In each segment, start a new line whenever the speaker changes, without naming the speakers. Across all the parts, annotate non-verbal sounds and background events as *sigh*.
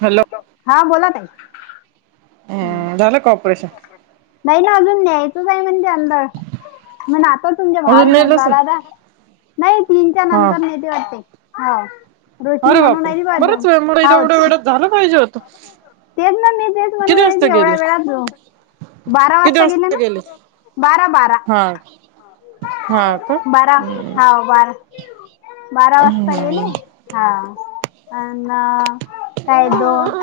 Hello
हा बोला ताई हम
हम्म झालं का ऑपरेशन
नाही ना अजून नाह म्हनजे तुमच्या भावाला
अजून
फोन ला
नेलच ना
आला नाही तीनच्या
हा
नंतर नाही ते वाटते हो रोशनी
अरे
म्हणून
बापरे
आहे ती बा
बरच
अजून
वेळ मु इथे
हो
एवढ्या वेळात झालं पाहिजे होत
तेच ना मी तेच
किती
म्हणून आहे
वाजता
की
गेलं?
एवढ्या वेळात जाऊ बारा
किती वाजता गेले
ना बारा बारा
हा. हा का
बारा
हम्म.
हा बारा बारा वाजता गेले हा अन काय दोन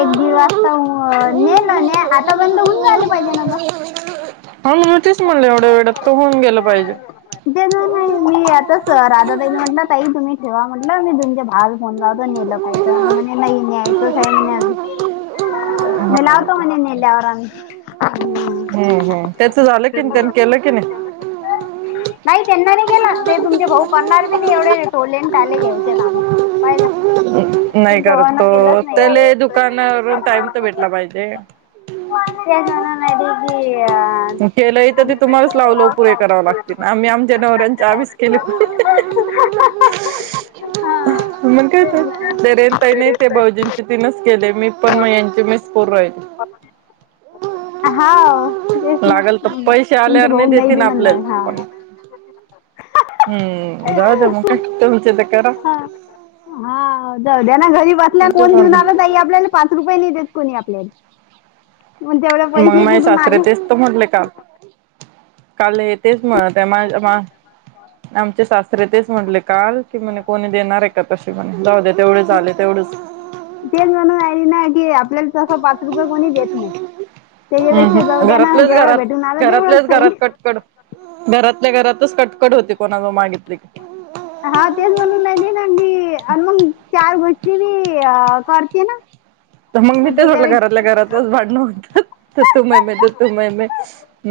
एक दिवस अह ने ना ने आता पर्यंत होऊन झाले पाहिजे ना ग
हा तेच म्हणले एवढ्या वेळात तर होऊन गेल
ज नाही मी आताच राधा ताई म्हटल ताई तुम्ही ठेवा म्हटल मी तुमच्या भावाला फोन लावतो नेलं काय *unintelligible* नाही न्यायचच आहे म्हणे अजून म लावतो
हा
म्हणे नेल्यावर आम्ही
हम्म हम्म त्याच झालं की नाही त्यांनी केलं कि नाही
ह नाही त्यांना नाही केला ते तुमचे भाऊ करणार बी नाही एवढे टोले अन टाले घ्यायचे काम *unintelligible*
नाही
तुमच्या
करत
भावानं
तो
केलंच नाही हा.
तेला दुकानावरून टाइम तर भेटला पाहिजे
*unintelligible*
लागते ना आम्ही आमच्या नवऱ्यांचे आम्हीच केले
अ हा
मग काय
तेच
तर
ना.
दरेन काही नाही ते भाऊजींचे तीनच केले मी पण मग यांचे मिस कोर आहेत
हाव तेच ना
लागल तर पैसे
तुमचे
आल्यावर
भाऊ
नाही देेत
बी
ना
म्हणणार
आपल्याला
हा.
पण हम्म जाऊ द्या मग *unintelligible* तुमचे तर करा
हा हा दद्याना घरी बसल्या कोण घऊन आला तई आपल्याला पाच रुपये नाही देत कोणी आपल्याला मग तेवढे
मग
पैसे
माझे
कुठून
सासरे
आले
तेच तर म्हटले काल काल य तेच *unintelligible* आमचे सासरे रे तेच म्हटले काल की म्हणे कोणी देणार आहे का तसे म्हणे जाऊ दे तेवढेच आले तेवढेच
तेच म्हणून आले ना की आपल्याला तस पाच रुपये कोणी देत नाही. त्याच्यापेक्षा
हम्म
जाऊ द्या ना
घरातल्याच
जेवढं
घरात
भेटून आलं तेवढंच
घरातल्याच
सही.
घरात कटकड घरात घरातल्या घरातच कटकट होती कोणा जवळ मागितली की
हा तेच म्हणून नाही दे नाय बी आणि मग चार गोष्टी बी अह करते ना
तर मग मी ते बोलल घरातल्या घरातच भांडण होत तू तू मैं मैं तू तू मैं मैं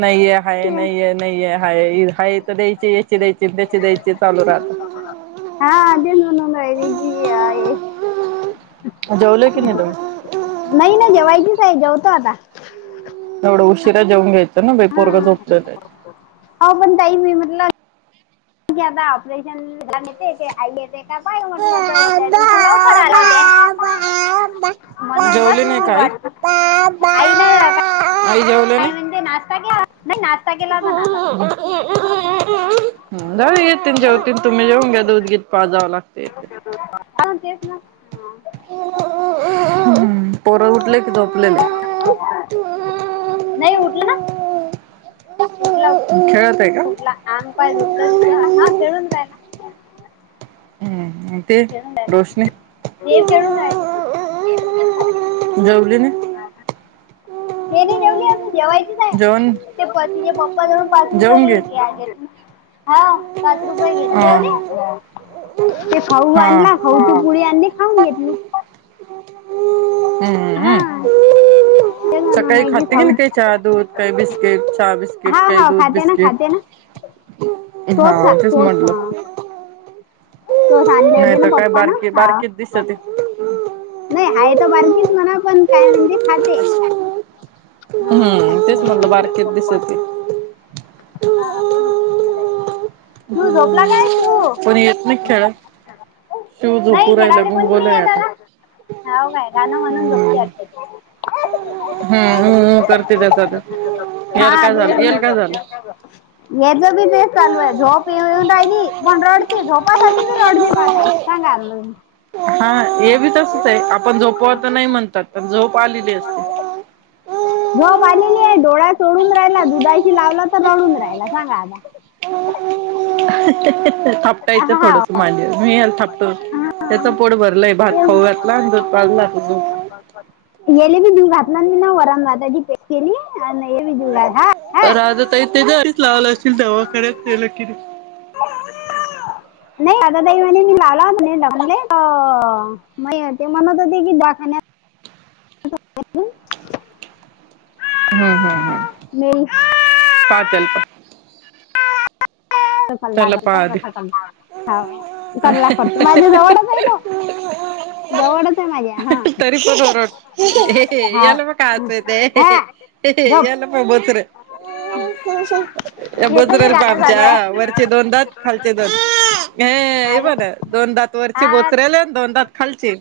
नाही या है
ते
नहीय नहीय हाय हाय तर द्यायची याचे द्यायचे त्याचे द्यायचे चालू राहत.
हा अते म्हणून राहिली की आहे
जेवले की नाही तुम्ही
नाही नाही जेवायचीच आहे जेवतो आता
एढ उशिरा जेऊन घ्यायचं ना
हा
पोरग झोपलंयच
कारण आता ऑपरेशन *unintelligible* येते ते आई येते बाई म्हटलं तर त्या दि लवकर आल ते म्हणून
जेवली
बसली
नाही
मी
का आई?
वाट बघत आई ना का
आई जेवले
काय म्हणजे नाश्ता केला नाश्ता
*unintelligible*
केला होता नाश्ता
नाही ते येतील जेवतील तुम्ही जेवून घ्या दूध बीज पाजावला
*unintelligible*
*unintelligible* पोर उठले कि झोपलेले? खेळत आहे का? हम्म ते
खेळून राहिला
रोशनी
हे खेळून राहिले
जेवली नाही?
हे नाही जेवली अजून जेवायचीच आहे.
जेवण
ते-प-ज तिजे पप्पा न, पाच रुपय
जेवून घे
ये ग्या हा पाच रुपये घेतले
हा
होते. ते खाऊ
हा
आणला, खाऊ ती पुळी आणली, खाऊन घेतली. हा
हम्म-हम्म-हम्म.
ते म्हणून
सकाळी
नाही
खाते की
खाऊ
नाही चहा, दूध काही बिस्किट
हा
बिस्किट, दूध बिस्किट हा
दोसा,
तेच
दोसा
म्हटलं
तो सांधले
नाही
होते ना
तर काय
पप्पा ना
बारकी
हा
बारकीच दिसते
नाही आहे त बारकीच म्हणा पण काय म्हणजे खाते. हं
हम्म
खाते
तेच म्हटलं बारकीत
हो
दिसते.
तू झोपला काय तू?
पण येत नाही खेळात शिव
नाही
झोपू राहिला
खेळायले कोणी
गुंगोलाय
नाहीए
आता.
त्याला हाव काय? गाणं म्हणून झोपते अे
हम-ह-ह
*inaudible*
करतितात
हा
झालं.
याचा बिझनेस चालू आहे. झोप येऊन राहिली रडते झोपासाठी बी रडते पा ताई सांगा
हे बी तसच ये. आपण झोपत नाही म्हणतात पण झोप आलेली असते.
*inaudible* झोप आलेली आहे. डोळ्या चोडून राहिला, दुधाशी लावला तर रडून राहिला, सांगा आता *unintelligible*
थापटायचं
हा
थोडसं माजे, मी याल थापतो. त्याचं पोट भरलंय. भात
ते
खाऊ घातला. दूध पाजून आता झोप
एले भी दूध घातलं, वरण-भाताची पेच केली, एलेबी जीवू घातल.
राधा तई त्याच्यासाठी लावलं असेतील दवाखऱ्यात ते-ल किरी
नाही आतादाई म्हने मी ला आलत नाहीले म हो ते म्हणत होते की दाखण्या दाखवुन
हम्म-हम्म-हम्म पातलप
कला
त्याला पाहा आधी
पंध क कल्ला पडते माझ्या जवळच आहे तो जवळच आहे माझ्या
तरी
हा
पण ओर याला याला बघ काय
हो
हसू येते
हा गप
याला प
याचं बी
बचर-बचरल प
गाणं चालू
आमच्या
आहे
वर खालचे दोन दात, खालचे दोन हे
आले
बण दोनदात वरची
आ
बोचरेल, दोनदात खालचे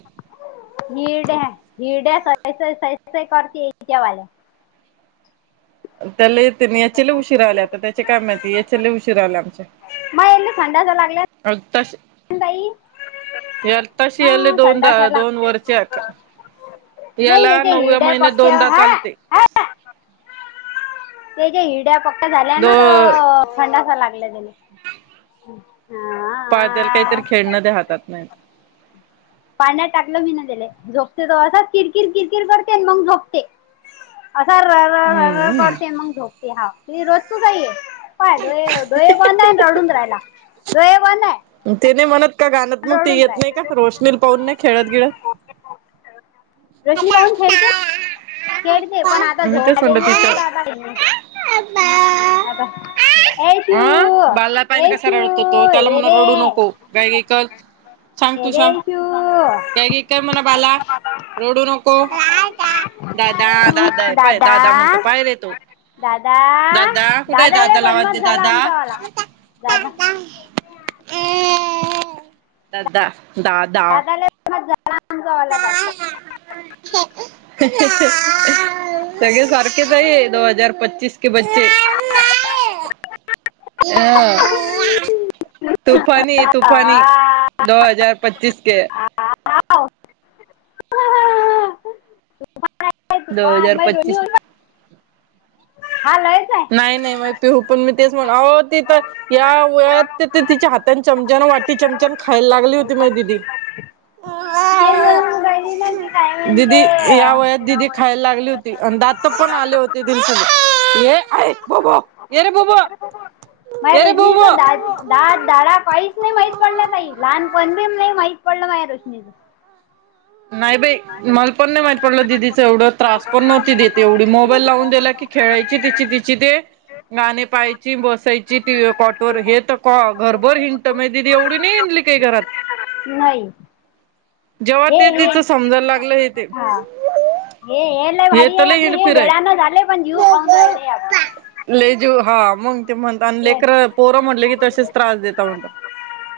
निड्या निड *inaudible*
त्याला येते याच्या उशीरा आले आता त्याचे काय माहिती याच्या लई उशीरा आले आमच्या
मग ए खांदा जा लागल्यात
ये आत्ताशी याले
हा
दोनदा,
संडासाला
दोन वरचे का
नाही येथे हिरड्या पक्या
चालते
हा-हा त्याच्या हिरड्या पक्क्या झाल्या
दो
ना त संडासा लागला त्याने *unintelligible*
पायद्याल काहीतरी खेळणं दे हातात नाहीत.
पाळण्यात टाकलं मी ना त्यले झोपते तो असं किरकिर, किरकिर करते मग झोपते. असा र-र-र-र करते
हम्म
मग झोपते. हा ति रोजचच हाय हे. काय डोळे-डोळे बंद हाय, रडून राहायला डोळे बंद हाय.
ते नाही म्हणत का गाण्यात मग ते येत नाही का रोशनीला पाहून नाही खेळत गिळत
रोशनी पाहून खेळते खेळते पण आता
मी
झोप
तेच म्हणलं
आलेली आहे
तिचं
दादा ना ग आता ए
अं
शिव
बालाला पान
ए
कसा
शिव
रडतो तो, त्याला
ये
म्हण
रे
रडू नको गाईक सांग
ये
तू
रे
सांग गाई,
शिव
गाई कर म्हण बाला रडू नको दादा दादा आहे पाय दादा म्हणतो पाय रे तो
दादा
दादा कुठे आहे
लय
दादा लाव
बदमाश झाला
दादा
आमचा वाला दादा
दादा दा दा
तो आला दादा
सगळे सारखेच आहे दोन हजार पच्चीस *unintelligible* *unintelligible*
हा
दो हजार पच्चीस
*unintelligible*
नाही नाही मी पिहू पण मी तेच म्हणा आहो ति तर या वयात ती तिच्या हातात चमचा वाटी चमचान खायला लागली होती माई दिदी दिदी या
*unintelligible*
वयात दिदी खायला लागली होती आणि दात पण आले होते दिदी ये आय बब येरे बबा
माय रजनीच दात दात दाडा काहीच नाही माहीत पडल्या ताई लहान बंदीम नाही माहीत पडलं माझ्या रोशनीच
नाही बाई मल पण नाही माहित पडलं दिदीचं एवढं त्रास पण नव्हती दित तेवढी मोबाईल लावून दिला की खेळायची तिची तिची ते गाणी पाहायची बसायची टीव्ही काॅटवर हे तर क घरभर हिंंङत माझी दिदी एवढी नाही हिंङली ते घरात
नाही
जेव्हा
हे
ते
हे
तिचं समजायला लागलं हे ते
हा हे लय
हे
भारी
तर
आहे
लय
आपले हे
हिंडफिर
वेळानं झाले पण जीव खाऊन
हाय
राहिले आपण
लै जिव हा मंग ते म्हणता आणि
हे
लेकर पोरं म्हटले की तसेच त्रास देता म्हणत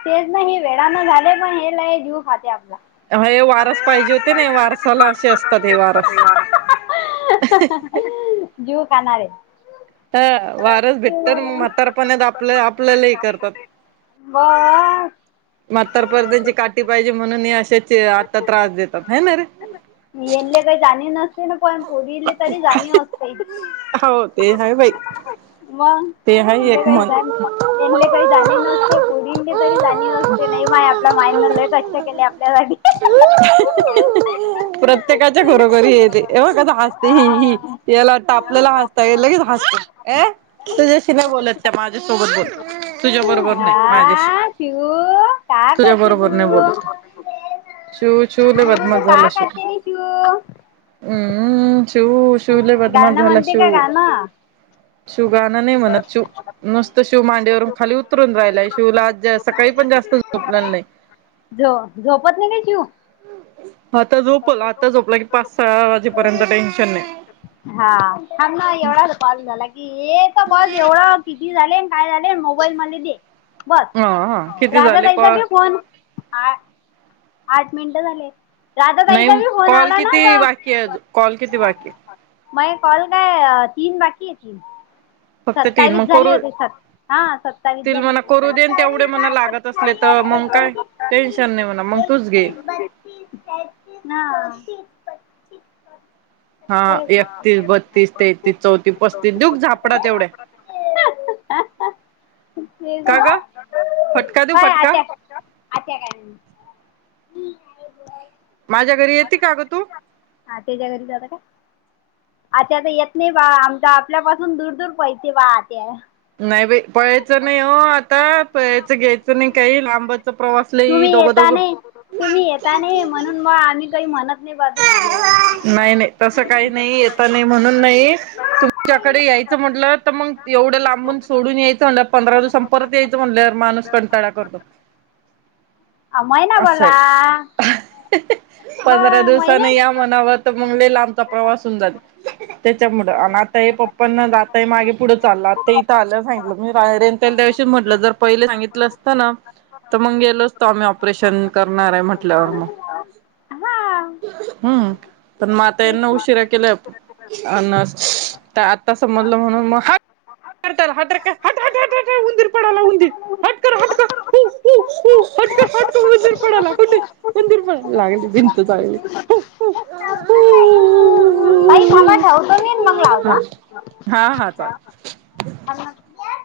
तेच नाही हे वेळाने झाले पण हे लई जीऊ खाते आपला
हा हे वारस पाहिजे होते ना वारसाला असे असतात हे वारस
जीव खाणारे
ह वारस भेटत मग म्हातारपण आपल्या आपल्यालाही करतात
हा
मात्हार परद्यांची काठी पाहिजे म्हणून ही अशीच आता त्रास देतात हय ना रे
मी येनले काही जाणे ना पण पुरले तरी जाणीव असत इथ
हो ते हाय बाई
मग
ते हाय एक
ले
म्हण.
काहीले काही जाणी नसते गोरीं तरी जाणी नसते नाही मा माय न लय कष्ट केले आपल्यासाठी.
प्रत्येकाच्या घरोघरी येते हे बग कस हसते ही ही
हा
याला टापलेलहसतय लयचं हास्तय ए खितूझ्याशीनाय बोलत त्या माझ्यासोबत बोल तुझ्या बरोबर नाही माझ्याशी
हा शिवू का
तुझ्या
करते
बरोबर नाही
तू
बोलत शू शू ल बद
शिव
म
तू का
झाला शू
करते रे शिव
हम्म्म शिव शिवलय बदमाश
गाणं
झाला
म्हणते का
शिव
गाणं
शिव गाणं नाही म्हणत शिव नुसतं शिव मांड्यावरून खाली उतरून राहिलाय शिवला आज सकाळी पण जास्त झोपले नाही
जो झोप वतनीने शीव
आता झोपल आता झोपला की पाच सहा वाजेपर्यंत टेन्शन नाही
*unintelligible* हा हना एवढाच पाल झाला की ए तर बस एवढं किती झाले काय झाले मोबाईल मले दे बस
हा किती
राजा
झाले
ताईचा
कॉल
देऊ फोन आ आठ मिनिट झाले राधा
नाही
ताईचा बी फोन
कॉल
आला ना
किती
अस
बाकी आहे कॉल किती बाकी आहे?
मये कॉल काय तीन बाकी आहे तीन
फक्त तीन मग
सत्तावीस झाले
करू
होते सत्त हा सत्तावीस
तील
झाले
म्हणा
होते
करू देन तेवढे
सत्तावीस
म्हणा
झा
लागत असले तर मग काय
सत्तावीस स एकतीस तीस
टेन्शन नाही म्हणा मग
एक
तूच घे
एकसतीस बत्तीस तेहत्तीस नऊ चौतीस पस
हा एकतीस बत्तीस तेहतीस चौतीस पस्तीस दूघ झापडा
*unintelligible* एक
तेवढ्या
*inaudible*
का ग फटका देऊ
काय
फटका
आत्या अत्या काय म
माझ्या घरी
*unintelligible* हा
येते का ग तू
त्याच्या घरी जात का? अत्या येत नाही बा आमचा आपल्यापासून दूर दूर पैसे बा आत्या
नाही बाई पळायचं नाही हो आता पळायच घ्यायचं नाही काही लांबाच प्रवास लई
तुम्ही
दोघं
येता नाही तुम्ही येता नाही
दोघं
म्हणून म आम्ही काही म्हणत नाही बा तुम्हाले
नाही-नाही तसं काही नाही येता नाही म्हणून नाही तुमच्याकडे यायचं म्हटलं तर मग एवढं लांबून सोडून यायचं म्हणलं पंधरा दिवसां परत यायचं म्हणलं माणूस कंटाळा करतो.
अ मयनाभर रहा
हह पंधरा दिवस तनाही या मनाव तमंग लई लांबचा प्रवास होवूनजाल त्याच्यामुळे अन् आता हे पप्पाना दा आता मागे पुढं चाललं आता इथ आलं सांगितलं मी रायरेनतेल दिवशी म्हटलं जर पहिले सांगितलं असतं ना तमंग गेलो असतो आम्ही ऑपरेशन करणार आहे म्हटल्यावर मग
हा,
हम्म पण मआता
तेच
यांना
ना.
उशिरा केला आपण अन तर आता समजलं म्हणून मग हाट *inaudible* तर हा तरकर हाटहाटहाटहाट आय उंदीर पडाला उंदीर हटकर हटकर उ ऊऊ ऊ हटकर-हटकर उंदिर पडाला उंदिर उंदिर पळाला लागली भिंत लागली जायली
*unintelligible* ऊऊऊऊ ताईथांबाठेवतो मी मंगलावता
हा
हा अ *inaudible*